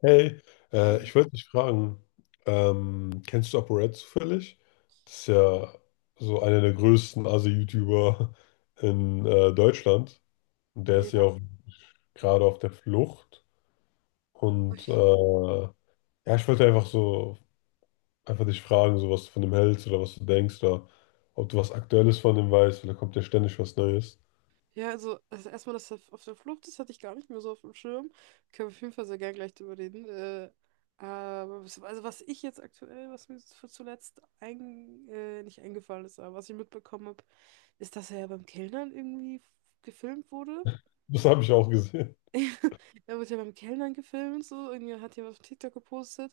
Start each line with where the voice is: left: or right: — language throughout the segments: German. left: Hey,
right: Ei.
left: ich wollte dich fragen, kennst du ApoRed zufällig? Das ist ja so einer der größten Asi-YouTuber in Deutschland. Und der ist ja
right: Ja,
left: auch gerade auf der Flucht. Und ja, ich wollte einfach so, einfach dich fragen, so was du von dem hältst oder was du denkst oder ob du was Aktuelles von dem weißt, weil da kommt ja ständig was Neues.
right: ja, also erstmal, dass er auf der Flucht ist, hatte ich gar nicht mehr so auf dem Schirm. Können wir auf jeden Fall sehr gern gleich drüber reden. Aber was ich jetzt aktuell, was mir zuletzt ein, nicht eingefallen ist, aber was ich mitbekommen habe, ist, dass er ja beim Kellnern irgendwie gefilmt wurde.
left: Das habe ich auch gesehen.
right: Er wird ja beim Kellnern gefilmt, so. Irgendwie hat jemand auf TikTok gepostet.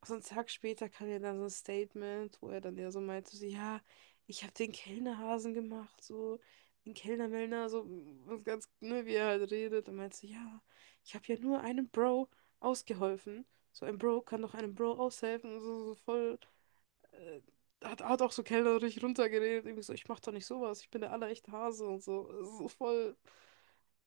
right: Und so einen Tag später kam ja dann so ein Statement, wo er dann ja so meinte, so, ja, ich habe den Kellnerhasen gemacht, so. Den Kellnermellner, so was ganz, ne, wie er halt redet. Und meinte so, ja, ich habe ja nur einem Bro ausgeholfen. So ein Bro kann doch einem Bro aushelfen. So, so voll, äh, hat auch so kellnerisch runtergeredet. Irgendwie so, ich mach doch nicht sowas, ich bin der allerechte Hase und so. So voll.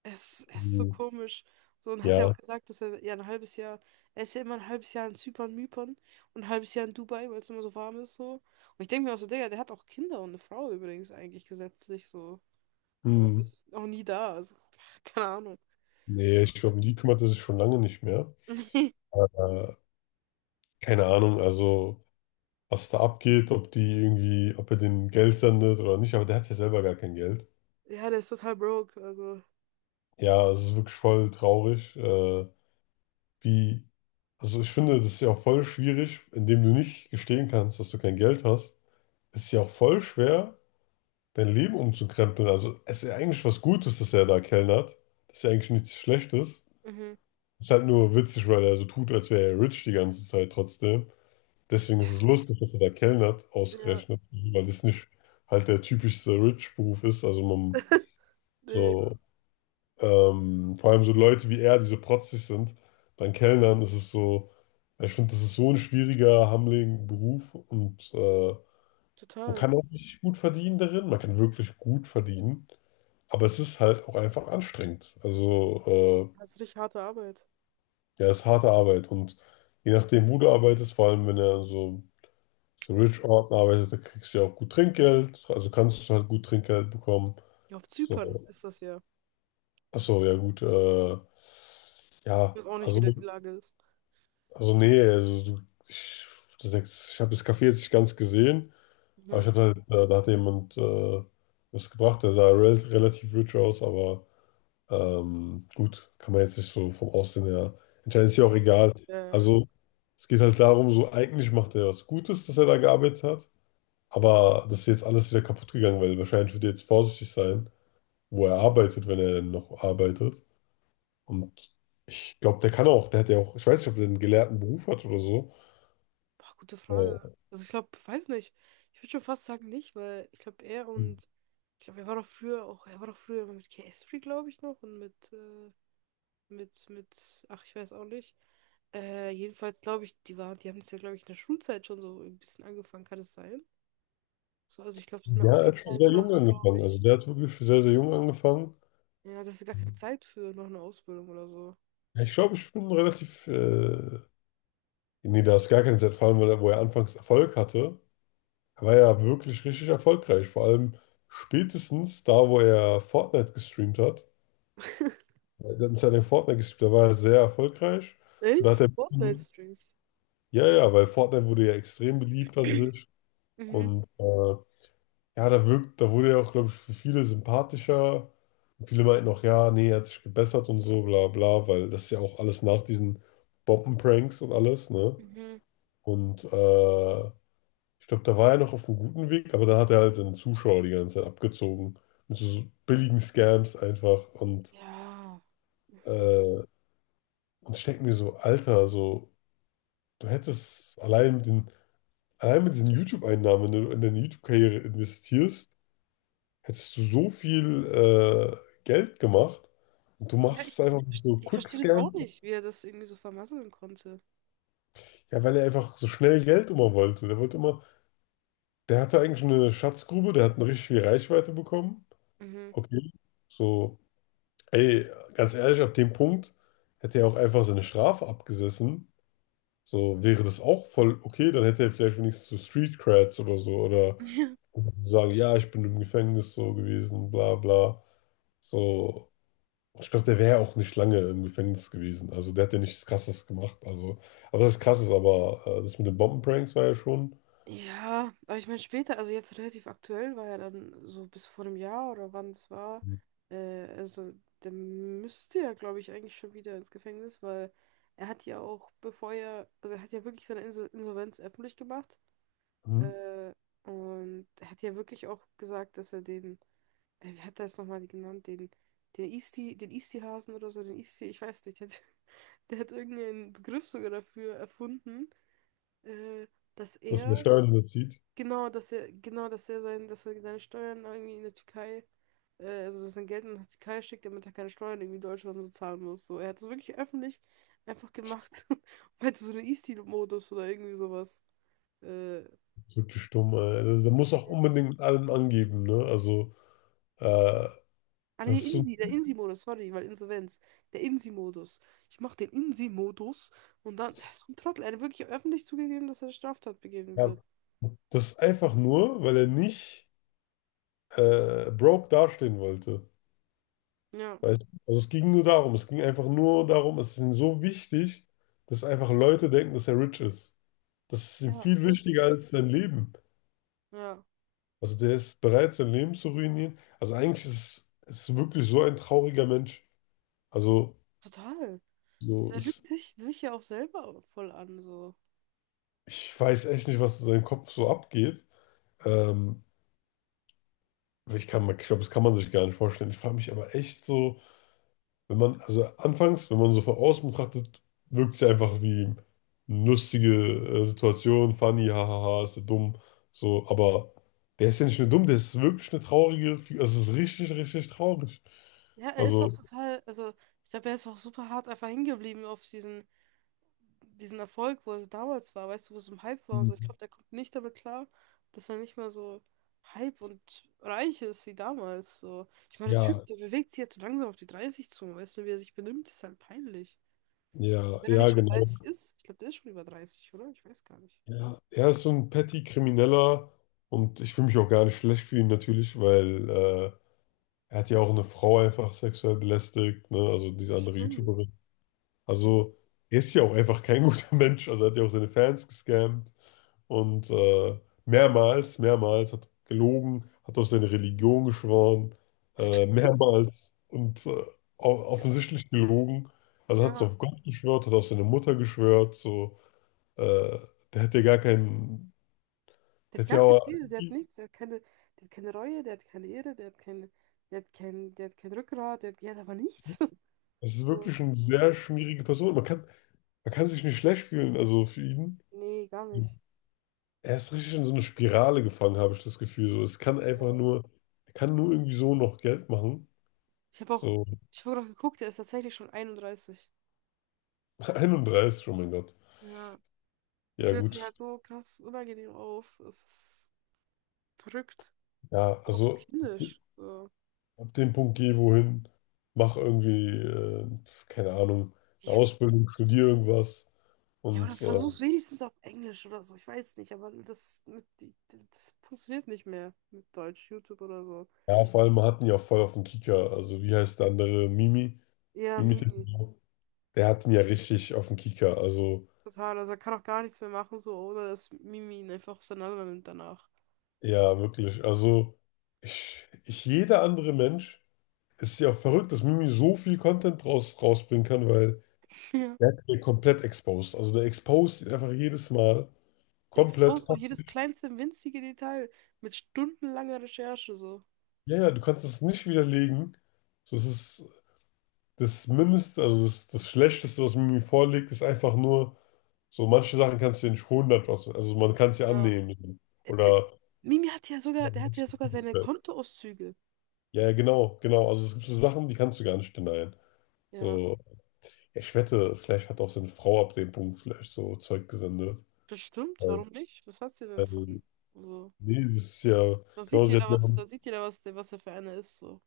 right: Es ist so
left: Hm.
right: komisch. So, und hat er auch
left: Ja.
right: gesagt, dass er ja ein halbes Jahr, er ist ja immer ein halbes Jahr in Zypern, Mypern, und ein halbes Jahr in Dubai, weil es immer so warm ist, so. Und ich denke mir auch so, Digga, der hat auch Kinder und eine Frau übrigens eigentlich gesetzlich, so. Aber er
left: Hm,
right: ist auch nie da, also, keine Ahnung.
left: nee, ich glaube, um die kümmert er sich schon lange nicht mehr. Äh, Keine Ahnung, also. Was da abgeht, ob die irgendwie, ob er denen Geld sendet oder nicht, aber der hat ja selber gar kein Geld.
right: Ja, der ist total broke, also.
left: Ja, es ist wirklich voll traurig, wie, also ich finde, das ist ja auch voll schwierig, indem du nicht gestehen kannst, dass du kein Geld hast, ist ja auch voll schwer, dein Leben umzukrempeln. Also es ist ja eigentlich was Gutes, dass er da kellnert. Das ist ja eigentlich nichts Schlechtes.
right: Mhm.
left: Ist halt nur witzig, weil er so tut, als wäre er rich die ganze Zeit trotzdem. Deswegen ist es lustig, dass er da kellnert,
right: Ja,
left: ausgerechnet, weil das nicht halt der typischste Rich-Beruf ist. Also man
right: nee,
left: so, vor allem so Leute wie er, die so protzig sind, dann Kellnern, das ist so, ich finde, das ist so ein schwieriger, hammeliger Beruf und man
right: total.
left: kann auch richtig gut verdienen darin, man kann wirklich gut verdienen, aber es ist halt auch einfach anstrengend. Also,
right: Das ist richtig harte Arbeit.
left: ja, es ist harte Arbeit und je nachdem, wo du arbeitest, vor allem wenn er so Rich Orten arbeitet, da kriegst du ja auch gut Trinkgeld, also kannst du halt gut Trinkgeld bekommen.
right: Ja, auf
left: So,
right: Zypern ist das ja.
left: achso, ja gut,
right: Ich
left: ja,
right: weiß auch nicht, wie da die Lage ist.
left: also nee, also du, ich, das, ich habe das Café jetzt nicht ganz gesehen, aber
right: Mhm.
left: ich habe halt, da, da hat jemand was gebracht, der sah relativ rich aus, aber gut, kann man jetzt nicht so vom Aussehen her entscheiden, ist ja auch
right: Ja.
left: egal.
right: Äh,
left: Also es geht halt darum, so eigentlich macht er was Gutes, dass er da gearbeitet hat. Aber das ist jetzt alles wieder kaputt gegangen, weil wahrscheinlich wird er jetzt vorsichtig sein, wo er arbeitet, wenn er denn noch arbeitet. Und ich glaube, der kann auch, der hat ja auch, ich weiß nicht, ob der einen gelehrten Beruf hat oder so.
right: Boah, gute Frage.
left: Äh,
right: Also ich glaube, weiß nicht. Ich würde schon fast sagen nicht, weil ich glaube, er und ich glaube, er war doch früher auch, er war doch früher immer mit K-Esprit, glaube ich, noch und mit, ach, ich weiß auch nicht. Jedenfalls glaube ich, die waren, die haben es ja, glaube ich, in der Schulzeit schon so ein bisschen angefangen, kann es sein? So, also ich glaube, es ist eine
left: Ja, er hat schon
right: Abi-Zeit
left: sehr
right: oder
left: jung
right: so, glaube
left: angefangen. Also
right: ich.
left: der hat wirklich sehr, sehr jung angefangen.
right: Ja, das ist gar keine Zeit für noch eine Ausbildung oder so.
left: Ja, ich glaube, ich bin relativ, nee, da ist gar keine Zeit, vor allem, weil er, wo er anfangs Erfolg hatte, war ja wirklich richtig erfolgreich. Vor allem spätestens da, wo er Fortnite gestreamt hat. Der hat uns ja den Fortnite gespielt, der war ja sehr erfolgreich. Und da
right: Echt?
left: hat
right: Für
left: er,
right: Fortnite-Streams.
left: ja, ja, weil Fortnite wurde ja extrem beliebt an sich.
right: Mhm.
left: Und ja, da wirkt, da wurde er auch, glaube ich, für viele sympathischer. Und viele meinten auch, ja, nee, er hat sich gebessert und so, bla bla, weil das ist ja auch alles nach diesen Bombenpranks und alles, ne?
right: Mhm.
left: Und ich glaube, da war er noch auf einem guten Weg, aber da hat er halt seine Zuschauer die ganze Zeit abgezogen. Mit so billigen Scams einfach.
right: Ja, ach so.
left: Äh, und ich denke mir so, Alter, so. Du hättest allein mit den, allein mit diesen YouTube-Einnahmen, wenn du in deine YouTube-Karriere investierst, hättest du so viel Geld gemacht und du
right: Ja,
left: machst es einfach mit so
right: ich verstehe das auch
left: Quickscan,
right: nicht, wie er das irgendwie so vermasseln konnte.
left: ja, weil er einfach so schnell Geld immer wollte. Der wollte immer, der hatte eigentlich eine Schatzgrube, der hat eine richtig viel Reichweite bekommen.
right: Mhm.
left: Okay, so, ey, ganz ehrlich, ab dem Punkt hätte er auch einfach seine Strafe abgesessen. So wäre das auch voll okay, dann hätte er vielleicht wenigstens so Street Creds oder so oder sagen, ja, ich bin im Gefängnis so gewesen, bla bla. So, ich glaube, der wäre auch nicht lange im Gefängnis gewesen. Also der hat ja nichts Krasses gemacht. Also, aber das ist krasses, aber das mit den Bombenpranks war ja schon.
right: Ja, aber ich meine später, also jetzt relativ aktuell war ja dann so bis vor einem Jahr oder wann es war, also der müsste ja, glaube ich, eigentlich schon wieder ins Gefängnis, weil er hat ja auch, bevor er, also er hat ja wirklich seine Insolvenz öffentlich gemacht.
left: Mhm.
right: Äh, und er hat ja wirklich auch gesagt, dass er den, wie hat er es nochmal genannt, den Isti, den Isti-Hasen oder so, den Isti, ich weiß nicht, der hat, der hat irgendeinen Begriff sogar dafür erfunden, äh, dass
left: Dass der
right: er,
left: Steuern überzieht.
right: genau, genau, dass er seine Steuern irgendwie in der Türkei, also dass sein Geld in die Türkei schickt, damit er keine Steuern irgendwie in Deutschland so zahlen muss. So, er hat es wirklich öffentlich einfach gemacht und meinte so einen Isti-Modus oder irgendwie sowas. Äh,
left: Wirklich dumm, ey. Der muss auch unbedingt mit allem angeben, ne? Also, äh,
right: Ah, nee,
left: das ist so,
right: Insi, der Insi-Modus, sorry, weil Insolvenz. Der Insi-Modus. Ich mach den Insi-Modus und dann, er ist so ein Trottel, er hat wirklich öffentlich zugegeben, dass er eine Straftat begehen
left: ja,
right: wird.
left: das ist einfach nur, weil er nicht broke dastehen wollte.
right: Ja,
left: Weißt du? Also es ging nur darum, es ging einfach nur darum, es ist ihm so wichtig, dass einfach Leute denken, dass er rich ist. Das ist ihm
right: ja,
left: viel
right: wirklich,
left: wichtiger als sein Leben.
right: ja,
left: Also der ist bereit, sein Leben zu ruinieren. Also eigentlich ist es ist wirklich so ein trauriger Mensch. Also
right: total.
left: so
right: Also er
left: ist,
right: lügt sich ja auch selber voll an, so.
left: ich weiß echt nicht, was in seinem Kopf so abgeht. Ähm, Ich kann, ich glaube, das kann man sich gar nicht vorstellen. Ich frage mich aber echt so, wenn man, also anfangs, wenn man so von außen betrachtet, wirkt sie einfach wie eine lustige Situation, funny, hahaha, ist der dumm, so, aber der ist ja nicht nur dumm, der ist wirklich eine traurige, also es ist richtig, richtig traurig.
right: Ja, er ist auch
left: Also,
right: total, also, ich glaube, er ist auch super hart einfach hingeblieben auf diesen Erfolg, wo er so damals war, weißt du, wo es im Hype war und so. Ich glaube, der kommt nicht damit klar, dass er nicht mehr so Hype und reich ist wie damals. So. Ich meine, der Typ,
left: ja,
right: der bewegt sich jetzt so langsam auf die 30 zu, weißt du, wie er sich benimmt, ist halt peinlich.
left: ja,
right: Und wenn er
left: ja,
right: nicht schon
left: genau.
right: dreißig ist, ich glaube, der ist schon über 30, oder? Ich weiß gar nicht.
left: Ja, er ist so ein petty Krimineller und ich fühle mich auch gar nicht schlecht für ihn natürlich, weil er hat ja auch eine Frau einfach sexuell belästigt, ne? Also diese andere
right: Stimmt.
left: YouTuberin.
right: Ja,
left: Also, er ist ja auch einfach kein guter Mensch. Also, er hat ja auch seine Fans gescammt und mehrmals, mehrmals hat gelogen, hat auf seine Religion geschworen,
right: stimmt.
left: mehrmals und offensichtlich gelogen. Also, hat es
right: Ja.
left: auf Gott geschwört, hat auf seine Mutter geschwört. So, äh, der hat ja gar keinen,
right: Der
left: der
right: hat
left: hat ja
right: gar keine
left: auch,
right: Seele, der hat nichts, der hat keine Reue, der hat keine Ehre, der hat keine, der hat kein Rückgrat, der hat aber nichts.
left: das ist
right: So.
left: wirklich eine sehr schmierige Person. Man kann sich nicht schlecht fühlen, also für ihn.
right: Nee, gar nicht.
left: Er ist richtig in so eine Spirale gefangen, habe ich das Gefühl. So, es kann
right: Ja.
left: einfach nur, er kann nur irgendwie so noch Geld machen.
right: Ich habe auch,
left: So.
right: ich habe auch geguckt, er ist tatsächlich schon 31.
left: 31, oh mein Gott.
right: Ja, er
left: Ja,
right: fühlt sich
left: gut.
right: halt so krass unangenehm auf. Es ist verrückt.
left: Ja,
right: Auch so
left: also
right: kindisch. So.
left: ab dem Punkt geh wohin, mach irgendwie, keine Ahnung, eine
right: Ja,
left: Ausbildung, studier irgendwas.
right: ja, oder
left: Und
right: versuch's wenigstens auf Englisch oder so. Ich weiß nicht, aber das funktioniert nicht mehr mit Deutsch, YouTube oder so.
left: ja, vor allem, wir hatten ja auch voll auf den Kieker. Also, wie heißt der andere? Mimi?
right: Ja,
left: Mimi
right: Mimi.
left: Tissot. Der hat ihn ja richtig auf den Kieker. Also,
right: Total. Also er kann auch gar nichts mehr machen, so, ohne dass Mimi ihn einfach auseinander nimmt danach.
left: ja, wirklich. Also, jeder andere Mensch. Es ist ja auch verrückt, dass Mimi so viel Content rausbringen kann, weil
right: Ja.
left: der wird komplett exposed. Also der exposed ihn einfach jedes Mal
right: Der
left: komplett.
right: expost doch jedes kleinste, winzige Detail mit stundenlanger Recherche, so.
left: Ja, ja, du kannst es nicht widerlegen. So, es ist das Mindeste, also das Schlechteste, was Mimi vorlegt, ist einfach nur, so manche Sachen kannst du ja nicht 100%, also man kann es ja
right: Ja.
left: annehmen.
right: Äh, d- d-
left: Oder.
right: Mimi hat ja
left: Ja,
right: sogar, der hat ja sogar seine Kontoauszüge.
left: ja, genau, genau. Also es gibt so Sachen, die kannst du gar nicht denyen.
right: Ja,
left: So, ja, ich wette, vielleicht hat auch seine Frau ab dem Punkt vielleicht so Zeug gesendet.
right: bestimmt, warum nicht? Was hat sie denn von?
left: Äh,
right: Also,
left: Nee, das ist ja,
right: da
left: genau,
right: sieht
left: sie hat
right: jeder
left: ja,
right: was, da sieht jeder was, was er für einer ist, so.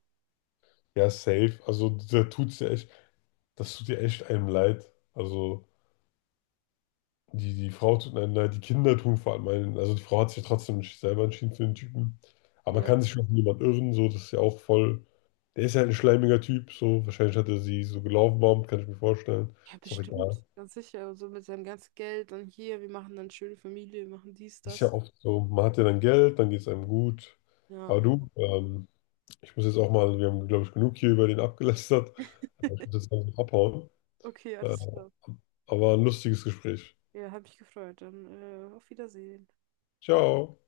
left: ja safe. Also, da tut's ja echt, das tut ja echt einem leid. Also, die Frau tut einem leid, die Kinder tun vor allem einen. Also, die Frau hat sich ja trotzdem nicht selber entschieden für den Typen. Aber man
right: Ja.
left: kann sich schon von jemand irren, so, das ist ja auch voll. Der ist ja halt ein schleimiger Typ, so. Wahrscheinlich hat er sie so gelaufen, bombt, kann ich mir vorstellen.
right: Ja,
left: Ist auch
right: bestimmt,
left: egal.
right: ganz sicher. Also mit seinem ganzen Geld und hier, wir machen dann schöne Familie, wir machen dies,
left: Ist ja
right: das.
left: oft so, man hat ja dann Geld, dann geht es einem gut.
right: Ja,
left: Aber
right: genau.
left: du, ich muss jetzt auch mal, wir haben, glaube ich, genug hier über den abgelästert. Ich muss jetzt langsam abhauen.
right: Okay,
left: Äh,
right: alles klar.
left: aber ein lustiges Gespräch.
right: Ja, hat mich gefreut. Dann auf Wiedersehen.
left: Ciao.